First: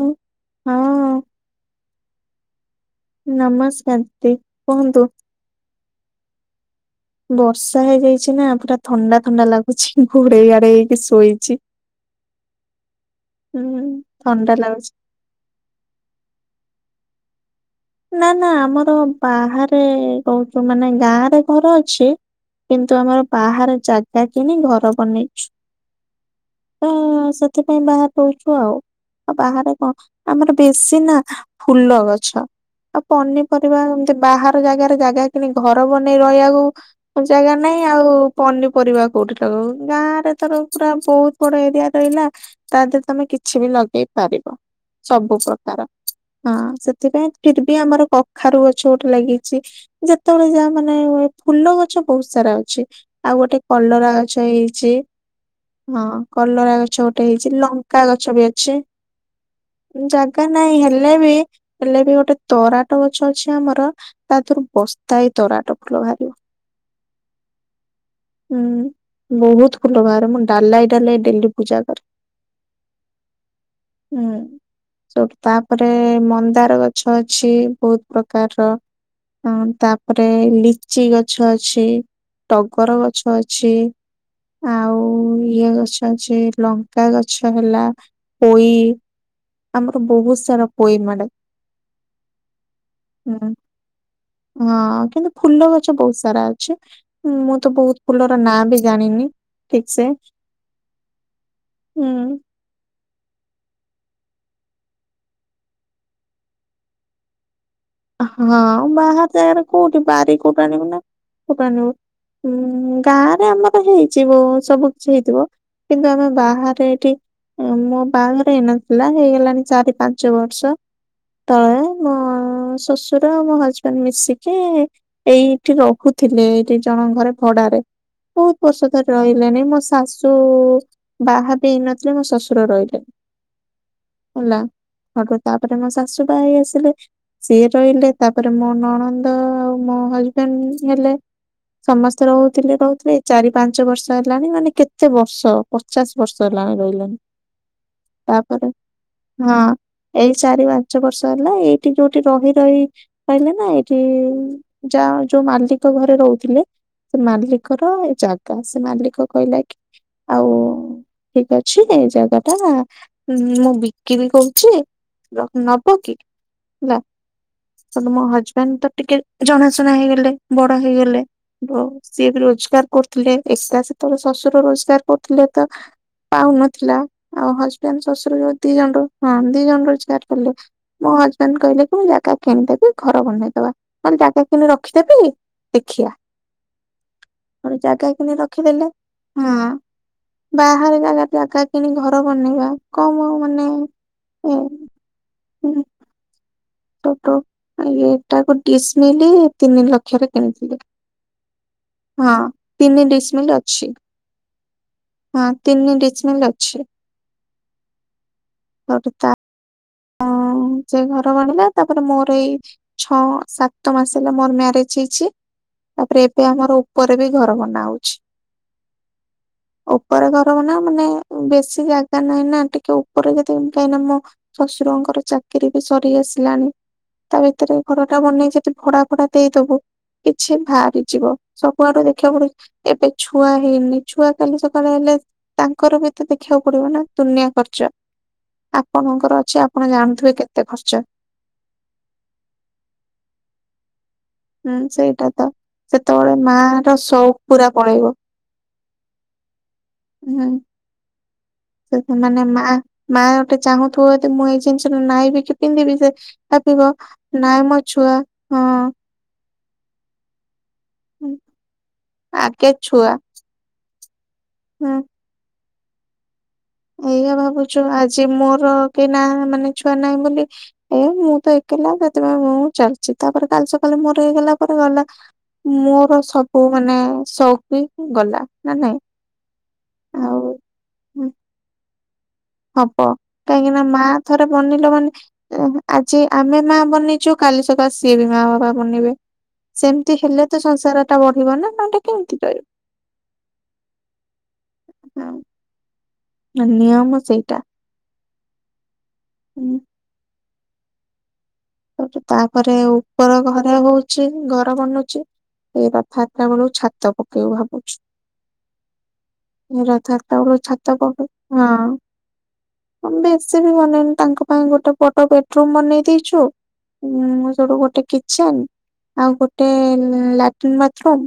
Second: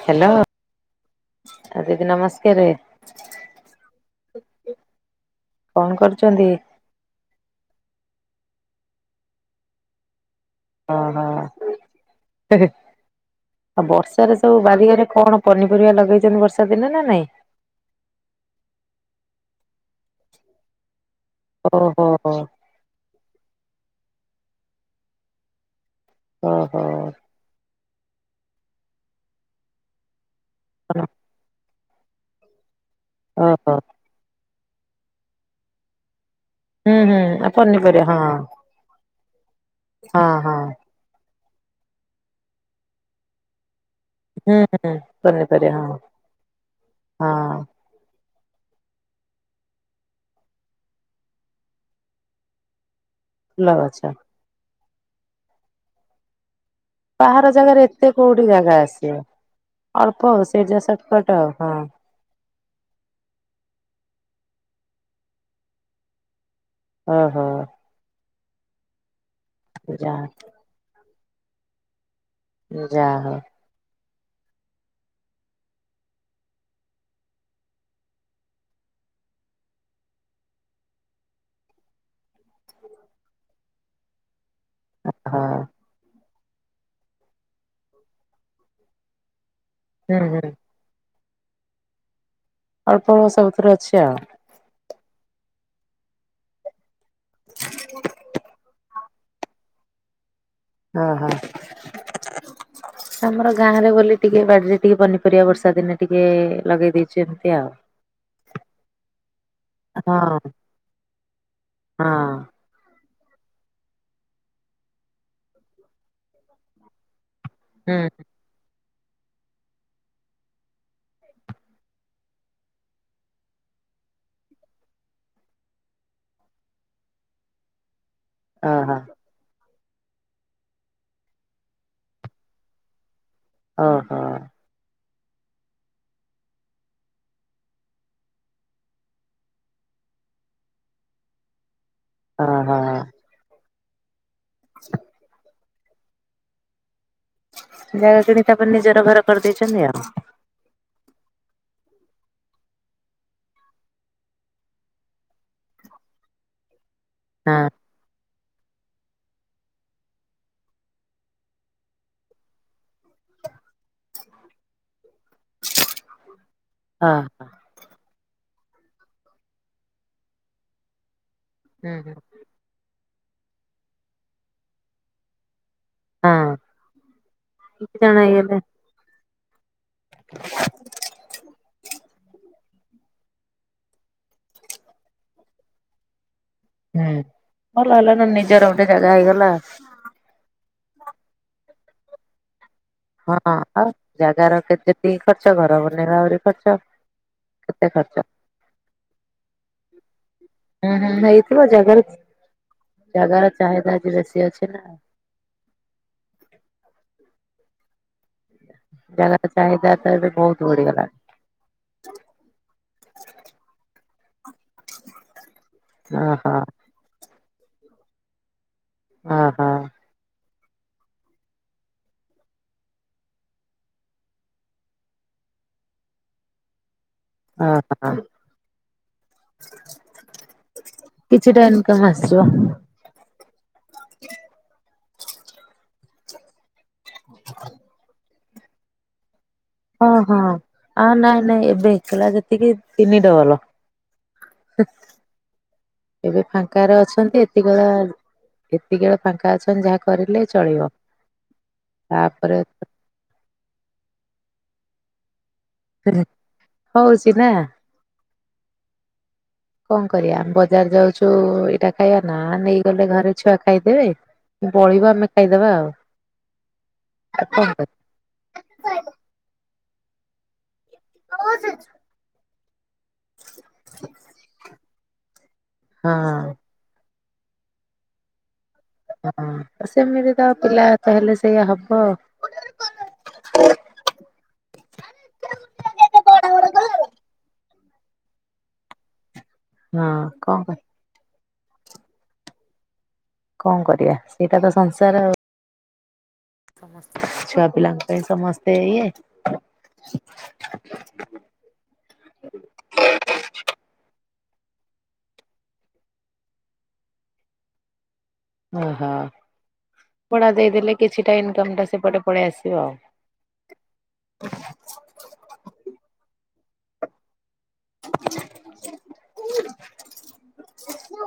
ହୁଁ, ହ୍ୟାଲୋ। ହଁ ଆଉ ଦିଦି ନମସ୍କାରେ। ନମସ୍କାର ଦି କୁହନ୍ତୁ? କଣ କରୁଛନ୍ତି? ବର୍ଷା ହେଇଯାଇଛି ନାଁ ପୁରା ଥଣ୍ଡା ଥଣ୍ଡା ଲାଗୁଛି ଘୋଡେଇ ଘା ଡେଇକି ଓହୋ ଶୋଇଛି। ଆଉ ହୁଁ ବର୍ଷାରେ ସବୁ ଥଣ୍ଡା ଲାଗୁଛି। ବାରିଆରେ କଣ ପନିପରିବା ଲଗେଇଛନ୍ତି ବର୍ଷା ଦିନେ ନାଁ ନାଇଁ। ନାଁ ନାଁ ଆମର ବାହାରେ କହୁଛୁ ମାନେ ଗାଁ ରେ ଘର ଓହୋ ଅଛି। କିନ୍ତୁ ଆମର ବାହାରେ ଜାଗା କିଣିି ଘର ବନେଇଛୁ। ଓ ହୋ। ସେଥିପାଇ ବାହାରେ ରହୁଛୁ ଆଉ। ଆଉ ବାହାରେ କଣ ଆମର ବେଶୀ ନାଁ ଫୁଲ ଗଛ। ଆଉ ପନିପରିବା ଏମିତି ବାହାର ଜାଗାରେ ଜାଗା କିଣି ଘର ବନେଇ ହୁଁ ହୁଁ ରହିବାକୁ ଆଉ ଜାଗା ନାଇଁ ଆଉ ପନିପରିବା ହଁ ପନିପରିବାକୁ କୋଉଠି ଲଗେଇବୁ? ଗାଁ ହଁ ରେ ତର ହଁ ପୁରା ବହୁତ ବଡ ଏରିଆ ରହିଲା, ତା ଦେହରେ ତମେ କିଛି ବି ଲଗ୍ ଗେଇପାରିବ, ହୁଁ ହୁଁ ସବୁ ପନିପରିବା ପ୍ରକାର, ହଁ ହଁ ସେଥିପାଇଁ ହଁ ଫିର୍ ଆମର କଖାରୁ ଗଛ ଗୋଟେ ଲାଗିଚି ଯେତେବେଳେ ଯାହା ମାନେ ହୁଏ, ଫୁଲ ଗଛ ବହୁତ ସାରା ଅଛି। ଆଉ ଗୋଟେ କଲରା ଗଛ ହେଇଚି। ହଁ କଲରା ଗଛ ଗୋଟେ ହେଇଛି, ବାହାର ଜାଗାରେ ଲଙ୍କା ଏତେ ଗଛ ବି କୋଉଠି ଅଛି। ଜାଗା ଆସିବ ଅଳ୍ପ ଜାଗା ଆଉ ନାଇଁ, ସେଇଠି ଯା ହେଲେ ସଟକଟ ବି, ଆଉ ହଁ ହେଲେ ବି ଗୋଟେ ତରାଟ ଗଛ ଅଛି ଆମର, ତା ଦେହରୁ ବସ୍ତାଏ ତରାଟ ଫୁଲ ବାହାରିବ। ହଁ ହଁ। ହୁଁ, ବହୁତ ଫୁଲ ଯା ବାହାରେ, ମୁଁ ଡାଲାଏ ଡାଲାଏ ଡେଲି ପୂଜା କରେ। ଯାହଉ। ହୁଁ। ତାପରେ ମନ୍ଦାର ଗଛ ଅଛି, ବହୁତ୍ ପ୍ରକାରର ହଁ, ତାପରେ ଲିଚି ଗଛ ଅଛି, ଟଗର ଗ ଗଛ ଅଛି, ଆଉ ହଉ ହଁ ଇଏ ଗଛ ଅଛି, ଲଙ୍କ୍ ଙ୍କା ଗଛ ହେଲା, ପୋଇ, ଆମର ହୁଁ ବହୁତ ହୁଁ ସାରା ପୋଇ ମାଡେ। ଅଳ୍ପ ଅଳ୍ପ ହୁଁ। ସବୁଥିରେ ଅଛି ଆଉ। ହଁ କିନ୍ତୁ ଫୁଲ ଗଛ ବହୁତ ସାରା ଅଛି, ମୁଁ ତ ବହୁତ ଫୁଲର ନାଁ ବି ଜାଣିନି। ଠିକ୍ ସେ। ଅ ହ। [inaudible] ଆମର ଗାଁରେ ବୋଲି ଟିକେ ବାଡିରେ ଟିକେ ପନିପରିବା ବର୍ଷା ଦିନେ ଟିକେ ଲଗେଇ ଦେଇଚୁ ଏମତି ଆଉ। ହଁ ବାହାର ଜାଗାରେ କୋଉଠି, ହଁ ବାରି କୋଉଠୁ ଆଣିବୁ ନା, [unintelligible] କଉଟା ଆଣିବୁ? ହଁ। ହୁଁ ଉଁ ଗାଁରେ ଆମର ହେଇଚିବ, ସବୁ କିଛି ହେଇଥିବ କିନ୍ତୁ ଆମେ ବାହାରେ ଏଠି ଉଁ ହୁଁ ମୋ ବାହାଘର୍ ହେଇନଥିଲା, ହେଇଗଲାଣି ଚାରି ପାଞ୍ଚ ବର୍ଷ ତଳେ ମୋ ଶ୍ୱଶୁର ଆଉ ମୋ ହଜବେଣ୍ଡ୍ ମିଶିକି ଏଇଠି ରହୁଥିଲେ ଏଇଠି ଜଣକ ଘରେ ଭଡାରେ ବହୁତ ବର୍ଷ ଓହୋ ଧରି ରହିଲେ ମୋ ଶାଶୁ ବାହା ବି ହେଇ ନଥିଲେ, ମୋ ଶ୍ୱଶୁର ରହିଲେଣିି। ଓହୋ। ହେଲା, ଆଗ ତାପରେ ମୋ ଶାଶୁ ବାହା ହେଇ ଆସିଲେ ସିଏ ରହିଲେ, ତାପରେ ମୋ ନଣନ୍ଦ ଆଉ ମୋ ହଜବେଣ୍ଡ୍ ହେଲେ, ସମସ୍ତେ ଓହୋ। ରହୁଥିଲେ, ରୁହୁଥିଲେ, ଚାରି ପାଞ୍ଚ ବର୍ଷ ହେଲାଣି ମାନେ କେତେ ବର୍ଷ ପଚାଶ ବର୍ଷ ହେଲାଣି ରହିଲାଣି। ଜାଗା କିଣି ତାପରେ ନିଜର ଘର ହଁ କରିଦେଇଚନ୍ତି ଆଉ। ଏଇ ଚାରି ପାଞ୍ଚ ବର୍ଷ ହେଲା, ଏଇଠି ଯୋଉ ଠି ରହି ରହି ଆଇଲେନା, ଏଇଠି ଯା ଯୋଉ ମାଲିକ ଘରେ ରହୁଥିଲେ ସେ ହଁ ମାଲିକର ଏ ଜାଗା, ସେ ମାଲିକ କହିଲା କି ଆଉ ଠିକ୍ ଅଛି, ଏଇ ଜାଗା ଟା ହଁ ମୁଁ ବିକିବି କହୁଚି, ର ନବ କି? [unintelligible] ହେଲା, ହେଟୁ ମୋ ହଜବେଣ୍ଡ୍ ତ ଟିକେ ଜଣାଶୁଣା ହେଇଗଲେ, ବଡ ହେଇଗଲେ ହୁଁ ହୁଁ। ସିଏ ବି ରୋଜଗାର କରୁଥିଲେ, ଏକ୍ସଟ୍ରା ସେତେବେଳେ ଶ୍ୱଶୁର ରୋଜଗାର କରୁଥିଲେ ତ ପାଉନଥିଲା, ଆଉ ଦି ହଜବଣ୍ଡ୍ ଜଣ ଶଶୁର ଯୋଉ ହେଇଗଲେ ଦି ଜଣ ର, ହଁ ଦି ଜଣ ର [unintelligible] ମୋ ହଜବେଣ୍ଡ କହିଲେ କି ମୁଁ ଜାଗା କିଣିଦେବି ଘର ବନେଇଦବା ନହେଲେ ଜାଗା କିଣି ରଖିଦେବି ଦେଖିବା। ହୁଁ ଗୋଟେ ଭଲ ଜାଗା ହେଲା ନା କିଣି ନିଜର ଗୋଟେ ରଖିଦେଲେ, ଜାଗା ହେଇଗଲା। ହଁ ବାହାର ଜାଗାରେ ଜାଗା କିଣି ଘର ବନେଇବା। କମ ହଁ ମାନେ ଆଉ ଏ ଜାଗାର କେତେବି ଖର୍ଚ ଘର ଉଁ, ବନେଇବା ଆହୁରି ଖର୍ଚ୍ଚ। କେତେ ଖର୍ଚ୍ଚ। ଏଟାକୁ ଡିସମିଲ ତିନି ଲକ୍ଷରେ କିଣିଥିଲି। ପ୍ରଣାମ ଭାଇ। ଜାଗାର ହଁ ତିନି ଡିସମିଲ ଜାଗାର ଅଛି ଚାହିଦା ଆଜି ବେଶି ଅଛି ନା। ହଁ ତିନି ଡିସିମିଲ ଅଛି। ଜାଗାର ଚାହିଦା ତ ଏବେ ବହୁତ ହଁ ସେ ବଢିଗଲାଣି ଘର ବନିଲା ତାପରେ ମୋର ଏଇ ଛଅ ସାତ ମାସ ହେଲା ମୋର ମ୍ୟାରେଜ ହେଇଛି। ତାପରେ ଏବେ ଓହୋ ଆମର ଉପରେ ବି ଘର ବନା ହଉଛି। ହଁ ହଁ ଉପରେ ଘର ମାନେ ମାନେ ବେଶୀ ଜାଗା ନାହିଁ ନା ଟିକେ ଉପରେ ଯଦିତି କାହିଁକି ନା ମୁଁ ଶଶୁରଙ୍କର ଚାକିରୀ ବି ସରିଆସିଲାଣି। ତା ଭିତରେ ହଁ ହଁ ଘରଟା ବନେଇ ଯଦି ଭଡା ଭଡା ଦେଇଦବୁ। କିଛି ବାହାରିଯିବ କିଛିଟା ସବୁଆଡୁ ଇନକମ୍ ଦେଖିବାକୁ ଆସିଯିବ ପଡୁଛି ଏବେ ଛୁଆ ହେଇନି, ଛୁଆ କାଲି ସକାଳେ ହେଲେ ତାଙ୍କର ବି ତ ଦେଖିବାକୁ ପଡିବ ନା। ଦୁନିଆ ଖର୍ଚ ଆପଣଙ୍କର ଅଛି ଜବ ହଁ ହଁ ଆ ନାଇଁ ନାଇଁ ଏବେ ହେଇଥିଲା ଯେତିକି ତିନି ଡବଲ। ହୁଁ ସେଇଟା ତ ସେତେବେଳେ ଏବେ ମା ର ଫାଙ୍କାରେ ସଉକ ଅଛନ୍ତି ପୁରା ଏତିକିବେଳା ପଳେଇବ ଏତିକି ବେଳା ଫାଙ୍କା ଅଛନ୍ତି ଯାହା ହୁଁ କରିଲେ ଚଳିବ। ସେ ସେ ମାନେ ତାପରେ ମାଁ ମାଁ ଗୋଟେ ଚାହୁଁଥିବ ଯଦି ମୁଁ ଏଇ ଜିନିଷ ନାଇଁ ପିନ୍ଧିବି ସେ କପିବ ହଉଛି ନା ନାଁ ମୋ ଛୁଆ, ହଁ। କଣ କରିବା ବ ବଜାର ଯାଉଛୁ, ଏଇଟା ଖାଇବା ନା ନେଇଗଲେ ଘରେ ଛୁଆ ହୁଁ ଖାଇଦେବେବବଳିବ ଆମେ ଖାଇଦବା ଆଉ। ଏଇଆ ଆଉ କଣ ଭାବୁଛୁ କରିବା। ଆଜି ମୋର କି ନା ମାନେ ଛୁଆ ନାହିଁ ବୋଲି ଏ ମୁଁ ତ ଏକଲା ସେଥିପାଇଁ ମୁଁ ଚାଲିଛି ତାପରେ କାଲି ସକାଳେ ମୋର ହେଇଗଲା ପରେ ଗଲା ମୋର ହଁ ସବୁ ମାନେ ସୋଉକ ବି ଗଲା ନା ନାଇଁ? ହଁ ସେମିତି ଆଉ ତ ପିଲାତ ହୁଁ, ହେଲେ ସେଇଆ ହବ। ହବ କାହିଁକି ନା ମା ଥରେ ବନିଲ ମାନେ ଆଜି ଆମେ ମା ବନିଛୁ କାଲି ସକାଳ ସିଏ ବି ମା ବାପା ବନିବେ। ହଁ ସେମିତି ହେଲେ ତ କଣ ସଂସାରଟା ବଢିବ ନା ନହେଲେ କେମିତି ରହିବ? କଣ କରିବା ସେଇଟା ତ ସଂସାର ଆଉ, ହଁ, ନିୟମ ଛୁଆ ପିଲାଙ୍କୁ ପାଇଁ ସମସ୍ତେ ଇଏ, ହୁଁ ତାପରେ ଉପର ଘରେ ହଉଛି, ଘର ବନୁଛି। ଏ ରଥ ଯାତ୍ରାବେଳକୁ ଛାତ ପକେଇବୁ ଭାବୁଛୁ। ଓହୋ ଏ ରଥଯାତ୍ରା ଭଢା ବେଳକୁ ଛାତ ଦେଇଦେଲେ ପକେ କିଛିଟା ଇନକମଟା ହଁ ସେପଟେ ପଳେଇ ଆସିବ ଆଉ। ବେଶୀ ବି ବନେଇନୁ ତାଙ୍କ ପାଇଁ ଗୋଟେ ବଡ ବେଡରୁମ ବନେଇ ଦେଇଛୁ। ସେଇଠୁ ଗୋଟେ କିଚେନ ଆଉ ଗୋଟେ ଲାଟିନ, ବାଥରୁମ୍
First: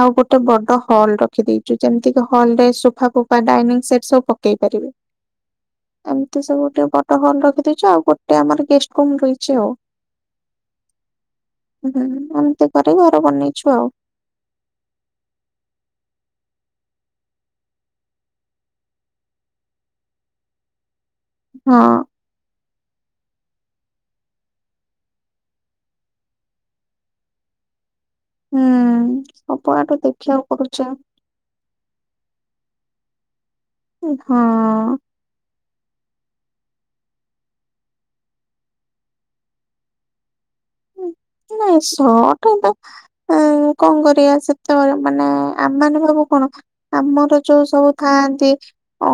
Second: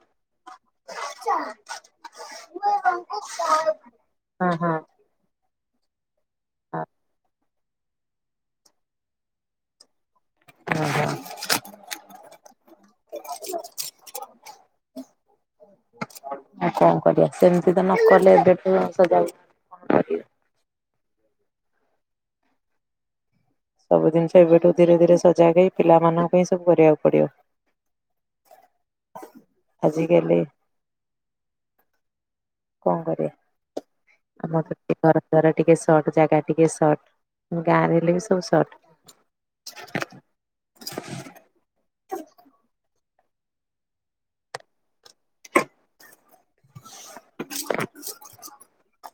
ଆଉ ଗୋଟେ ବଡ ହଲ୍ ରଖିଦେଇଛୁ ଯେମିତିକି ହଲରେ ହଁ ହଁ ସୋଫା ଫୋଫା ଡାଇନିଂ ସେଟ୍ ସବୁ ପକେଇ ଓହୋ ପାରିବେ। ଏମିତି ସବୁ ଗୋଟେ ବଡ ହଲ ରଖିଦେଇଛ ଆଉ ଗୋଟେ ଆମର ଗେଷ୍ଟ ରୁମ ରହିଛି ଆଉ। [unintelligible] [inaudible] କଣ କରିବା ସେମିତି ତ ନକଲେ ଏବେଠୁ [unintelligible] କରିବା। ହଁ। ସବୁ ଜିନିଷ ଏବେଠୁ ଧୀରେ ଧୀରେ ସଜାଗ ହୋଇ ପିଲାମାନଙ୍କ ଏସବୁ କରିବାକୁ ପଡିବ। ହୁଁ, ସବୁଆଡୁ ଆଜିକାଲି ଦେଖିବାକୁ ପଡୁଛି। [inaudible] କଣ କରିବା, ଆମରତ ହଁ। ବ୍ୟବହାର ଘର ଟିକେ ସର୍ଟ, ଜାଗା ଟିକେ ସର୍ଟ, ଗାଁରେ ହେଲେ ବି ସବୁ ସର୍ଟ। ନାହିଁ, ସର୍ଟ ଏ ତ କଣ କରିବା, ସେତେବେଳେ ମାନେ ଆମେମାନେ ସବୁ କଣ, ଆମର ଯୋଉ ସବୁ ଥାଆନ୍ତି ଅ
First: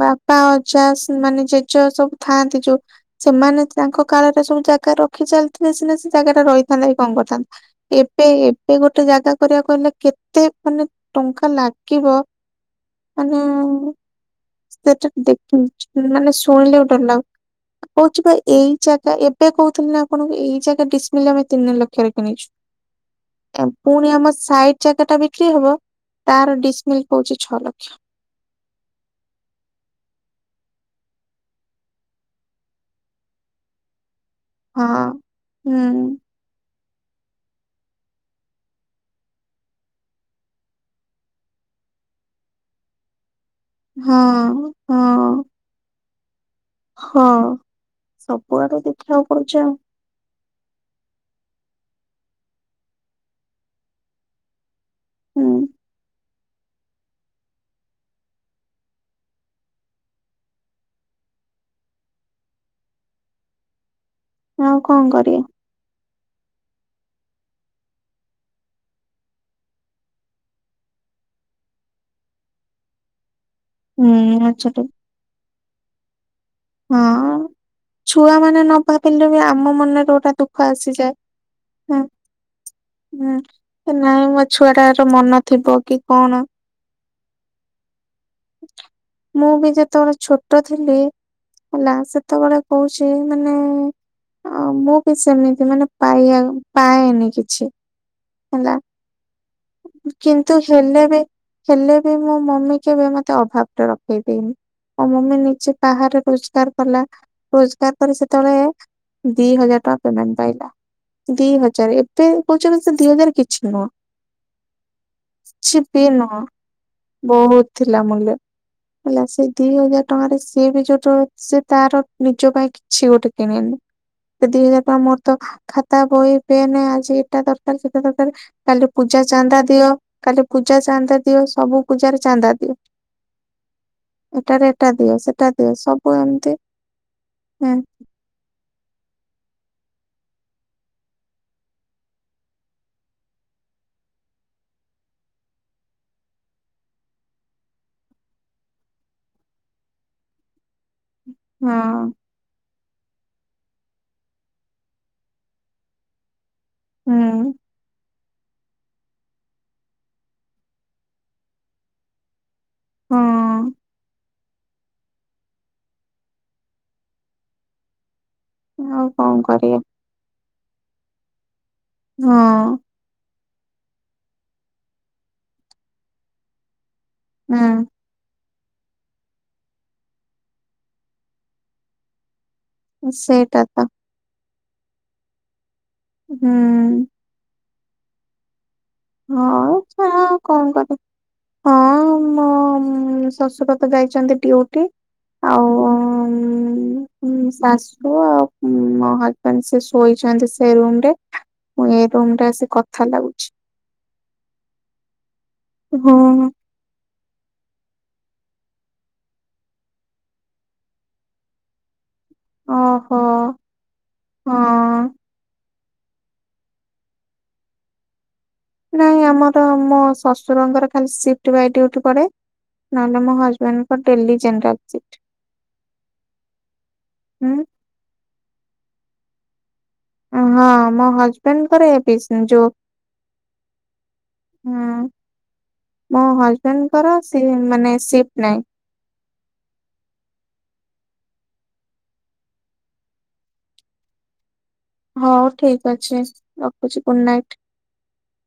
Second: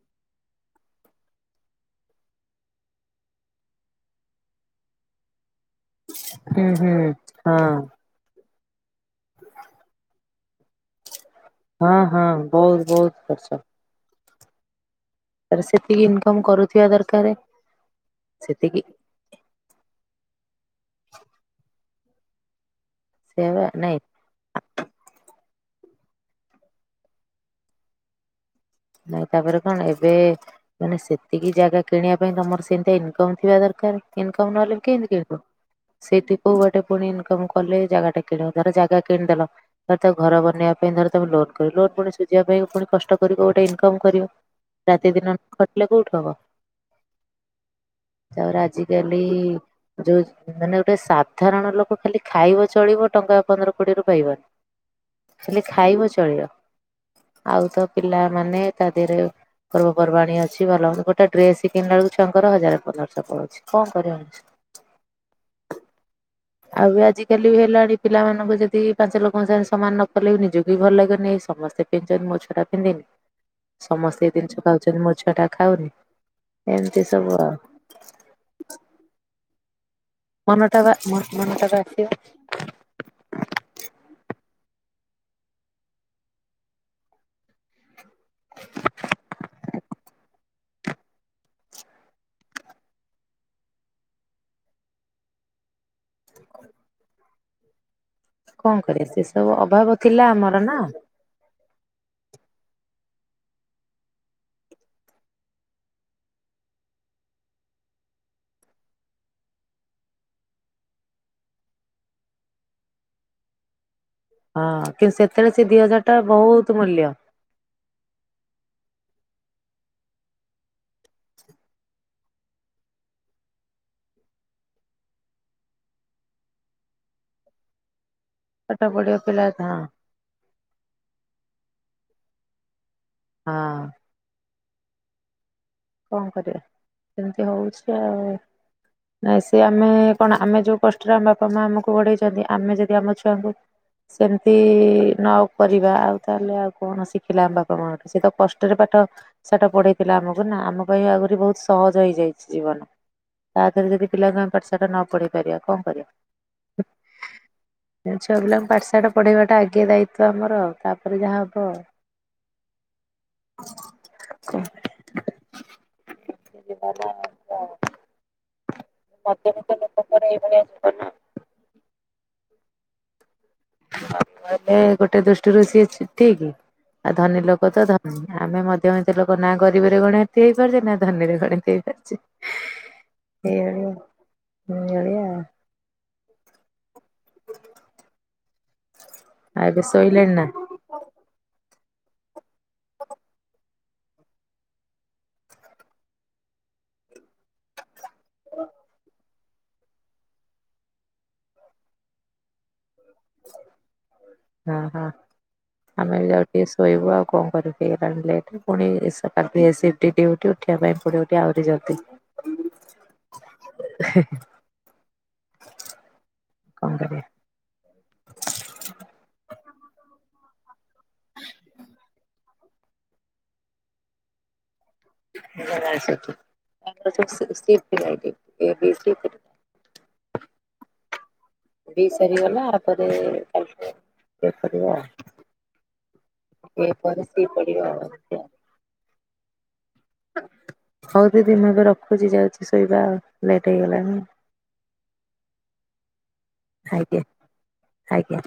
ବାପା, ଅଜା, ମାନେ ଜେଜେ ସବୁ ଥାଆନ୍ତି ଯୋଉ ସେମାନେ ତାଙ୍କ କାଳରେ ସବୁ ଜାଗା ରଖି ଚାଲିଥିଲେ ସିନା ସେ ଜାଗା ଟା ହୁଁ ରହିଥାନ୍ତା କି ହୁଁ କଣ ହଁ କରିଥାନ୍ତା! ଏବେ ଏବେ ଗୋଟେ ଜାଗା କରିବାକୁ ହେଲେ କେତେ ମାନେ ଟଙ୍କା ହଁ ଲାଗିବ, ହଁ ବହୁତ ବହୁତ ମାନେ ଖର୍ଚ୍ଚ। [inaudible] ଏବେ ତାର କହୁଥିଲେ ସେତିକି ନା, ଇନକମ ଆପଣଙ୍କୁ କରୁଥିବା ଦରକାର ସେତିକି ଏଇ ଜାଗା ଡିସମିଲ ଆମେ ତିନି ଲକ୍ଷରେ କିଣିଛୁ। ସେ ନାଇଁ ପୁଣି ଆମ ସାଇଟ୍ ଜାଗାଟା ବିକ୍ରି ହବ, ତାର ଡିସମିଲ୍ ହଉଛି ଛଅ ଲକ୍ଷ। ନାହିଁ, ତାପରେ କଣ ଏବେ ମାନେ, ସେତିକି ଜାଗା କିଣିବା ପାଇଁ ତମର ସେମିତି ଇନକମ ଥିବା ଦରକାର। ଇନକମ୍ ନହେଲେ ହଁ। କେମିତି କିଣିବ ହୁଁ ସେଇଠି କୋଉ ବାଟେ ପୁଣି ଇନକମ୍ କଲେ ଜାଗା ଟା କିଣିବ? ଧର, ଜାଗା କିଣିଦେଲ ତା ଘର ବନେବା ପାଇଁ ଧର, ତମେ ଲୋନ୍ କରିବ। ଲୋନ୍ ପୁଣି ସୁୁଝିବା ପାଇଁ ପୁଣି କଷ୍ଟ କରିବ। ଇନକମ୍ କରିବ, ହଁ ରାତି ହଁ ଦିନ ଖଟିଲେ କୋଉଠୁ ହବ? ହଁ, ତାପରେ ସବୁଆଡେ ଆଜିକାଲି ଦେଖିବାକୁ ପଡୁଛି ଆଉ। ଯୋଉ ମାନେ ଗୋଟେ ସାଧାରଣ ଲୋକ, ଖାଲି ଖାଇବ ଚଳିବ ଟଙ୍କା ପନ୍ଦର କୋଡି ରୁ ପାଇବ। ଖାଲି ହୁଁ ଖାଇବ ଚଳିବ, ଆଉ ତ ପିଲାମାନେ ତା ଦେହରେ ପର୍ବପର୍ବାଣୀ ଅଛି, ଭଲ ମନ୍ଦ। ଗୋଟେ ଡ୍ରେସ କିଣିଲା ବେଳକୁ ଛୁଆଙ୍କର ହଜାର ପନ୍ଦରଶହ ପଳାଉଛି। କଣ କରିବା ମଣିଷ? ହଁ, କଣ କରିବା? ଆଉ ଆଜିକାଲି ବି ହେଲାଣି, ପିଲାମାନଙ୍କୁ ଯଦି ପାଞ୍ଚ ଲୋକଙ୍କ ସାଙ୍ଗ ସମାନ ନ କଲେ, ବି ନିଜକୁ ବି ଭଲ ଲାଗନି। ଏ ସମସ୍ତେ ସେଜାନ୍ ମୋ ଛୁଆଟା ପିନ୍ଧିନି। ହୁଁ ସମସ୍ତେ ଏଇ ଜିନିଷ ଆଚ୍ଛା ଠିକ୍ ଖାଉଛନ୍ତି, ମୋ ଛୁଆ ଟା ଖାଉନି ଏମିତି ସବୁ ଆଉ। ଛୁଆମାନେ ନ ଭାବିଲେ ବି, ଆମ ମନରେ ଗୋଟାଏ ମନଟା ବା ମନ ମନଟା ବା ଆସିବ। ହୁଁ, ନାହିଁ, ମୋ ଛୁଆ ଟାର ମନ ଥିବ କି କଣ? ମୁଁ ବି ଯେତେବେଳେ ଛୋଟ ଥିଲି ହେଲା, ସେତେବେଳେ କହୁଛି ମାନେ ଆ ମୁଁ ବି ସେମିତି, ମାନେ, ପାଇବା ପାଏନି କିଛି। ହେଲା କଣ କରିବା, ସେ ସବୁ ଅଭାବ ଥିଲା କିନ୍ତୁ ଆମର ନା। ହେଲେ ବି ହେଲେ ବି ମୋ ମମି କେବେ ମ ତେ ଅଭାବଟା ରଖେଇଦେଇନି। ମୋ ମମି ନିଜେ ବାହାରେ ରୋଜଗାର କଲା। ରୋଜଗାର ପରେ, ସେତେବେଳେ ଦି ହଜାର ଟଙ୍କା ପ୍ରେମେଣ୍ଟ ପାଇଲା। ଦି ହଜାର! ଏବେ କହୁଛନ୍ତି, ସେ ଦି ହଜାର କିଛି ନୁହଁ। ହଁ, କି ସେତେବେଳେ ସେ ଦି କିଛି ବି ହଜାର ଟା ନୁହଁ। ବହୁତ ମୂଲ୍ୟ। ବହୁତ ଥିଲା ମୂଲ୍ୟ। ହେଲା ସେ ଦି ହଜାର ଟଙ୍କାରେ ସିଏ ବି ଯୋଉଟୁ ସେ ତାର ନିଜ ପାଇଁ କିଛି ଗୋଟେ କିଣେନି। ଦି ହଜାର ଟଙ୍କା ମୋର ତ ଖାତା, ବହି, ପେନ୍ ଆଜି ଏଟା ଦରକାର ସେଟା ଦରକାର ପାଠ କାଲି ପଢିବା ପୂଜା ପିଲା ଚାନ୍ଦା ହଁ ଦିଅ। କାଲି ପୂଜା ଚାନ୍ଦା ଦିଅ। ସବୁ ପୂଜାରେ ଚାନ୍ଦା ଦିଅ। ହଁ। ଏଟାରେ ଏଟା ଦିଅ ସେଟା ଦିଅ ସବୁ କଣ ଏମିତି କରିବା ସେମିତି ହଁ। ହଉଛି ଆଉ। ନାଇଁ ସେ ଆମେ କଣ ଆମେ ଯୋଉ କଷ୍ଟରେ ଆମ ବାପା ମା ଆମକୁ ବଢେଇଛନ୍ତି। ଆମେ ଯଦି ଆମ ଛୁଆଙ୍କୁ ସେମିତି ନ କରିବା ଆଉ ତାହେଲେ ଆଉ କଣ ଶିଖିଲେ ଆମ ବାପା ମାଆଙ୍କଠୁ। ସିଏ ତ କଷ୍ଟରେ ପାଠ ସାଠ ପଢେଇଥିଲା ଆମକୁ ନା। ଆମ ପାଇଁ ଆହିରି ବହୁତ୍ ସହଜ ହେଇଯାଇଛି। ଜୀବନ। ତା ଦେହରେ ଯଦି ପିଲାକୁ ଆମେ ପାଠ ସାଠ ନ ପଢେଇ ପାରିବା କଣ କରିବା? ହୁଁ। ଛୁଆ ପିଲାଙ୍କୁ ପାଠ ସାଠ ପଢେଇବାଟା ଆଗେ ଦାୟିତ୍ଵ ଆମର। ତାପରେ ଯାହା ହବ। ହଁ [unintelligible] [unintelligible] ତାପରେ ଏଇ ଆଉ କଣ କରିବା ଭଳିଆ ଜୀବନ। ହଁ। କହିଲେ ଗୋଟେ ଦୃଷ୍ଟିରୁ ସିଏ ଠିକ୍। ଆଉ ଧନୀ ଲୋକ ତ ଧ ଆମେ ମଧ୍ୟ ଏତେ ଲୋକ ନା ଗରିବରେ ଗଣତି ହେଇପାରୁଛେ ନା ଧନୀ ରେ ଗଣତି ହେଇପାରୁଛେ। ହୁଁ ସେଇଟା ତ ଏଭଳିଆ ହଁ ଏଭଳିଆ ଆଉ। ହୁଁ। ହଁ ଆଉ ଏବେ ଚା ଶୋଇଲେଣି ଆଉ ନା କଣ କରିବି। ହଁ ମୋ ହଁ ମ ଶଶୁରତ ଯାଇଛନ୍ତି ଡିଉଟି ଆଉଉଉ ଶାଶୁ [unintelligible] ହଁ ହଜବେଣ୍ଡ୍ ସେ ଶୋଇଛନ୍ତି ସେ ରୁମ୍ ରେ। ମୁ ଏ ରୁମ୍ ରେ ଆସି କଥା ଲାଗୁଛି। ହଁ ହଁ ହଁ। ଆମେ ବି ଯାଉଟୁ ଟିକେ ସୋ ଶୋଇବୁ ଆଉ କଣ କରିବି। ହେଇଲାଣି ଲେଟ୍ ପୁଣିଏ ଏ ସିପ୍ଟି୍ ଡ଼ିଉଟି ଉଠିବା ପାଇଁ ପଡିବ। ଟିକେ ଆହୁରି ଜଲ୍ଦି। ଓହୋ କଣ ହଁ। କରିବା? ନାଇଁ ଆମର ତ ମୋ ଶ୍ୱଶୁରଙ୍କର ଖାଲି ସିଫ୍ ସିପିଟି ବାଏ ଡ଼ିଉଟି ପଡେ। ନହେଲେ ମୋ ହଜବେଣ୍ଡଙ୍କ ଡେଲି ଜେନେରାଲ୍ ସିପ୍। ସେମାନେ ଜାଣିଛନ୍ତି। ତାଙ୍କର ସବୁ ହୁଁ ସି ସିପିଟି ବାଇ ଡ୍ୟୁଟି ଏ ବି ସିପିଟି। ହଁ ମୋ ହଜବେଣ୍ଡଙ୍କର ବି ଏବେ ଯୋଉ ସରିଗଲା ଆରପରେ କାଲି ଠୁ। ଚେକ୍ କରିବା? ହୁଁ ମୋ ହଜବେଣ୍ଡଙ୍କର ସିପ୍ ପଡିବ ମାନେ ଆଉ ଏମିତି ଆଉ। ସିଫ୍ଟ୍ ନାହିଁ। ହଉ ଦିଦି ମୁଁ ଏବେ ରଖୁଛି। ଯାଉଛି ଶୋଇବା ଆଉ ଲେଟ୍ ହେଇଗଲାଣି। ହଉ ଠିକ୍ ଅଛି। ରଖୁଛି ଗୁଡ୍ ଆଜ୍ଞା ନାଇଟ୍। ଆଜ୍ଞା।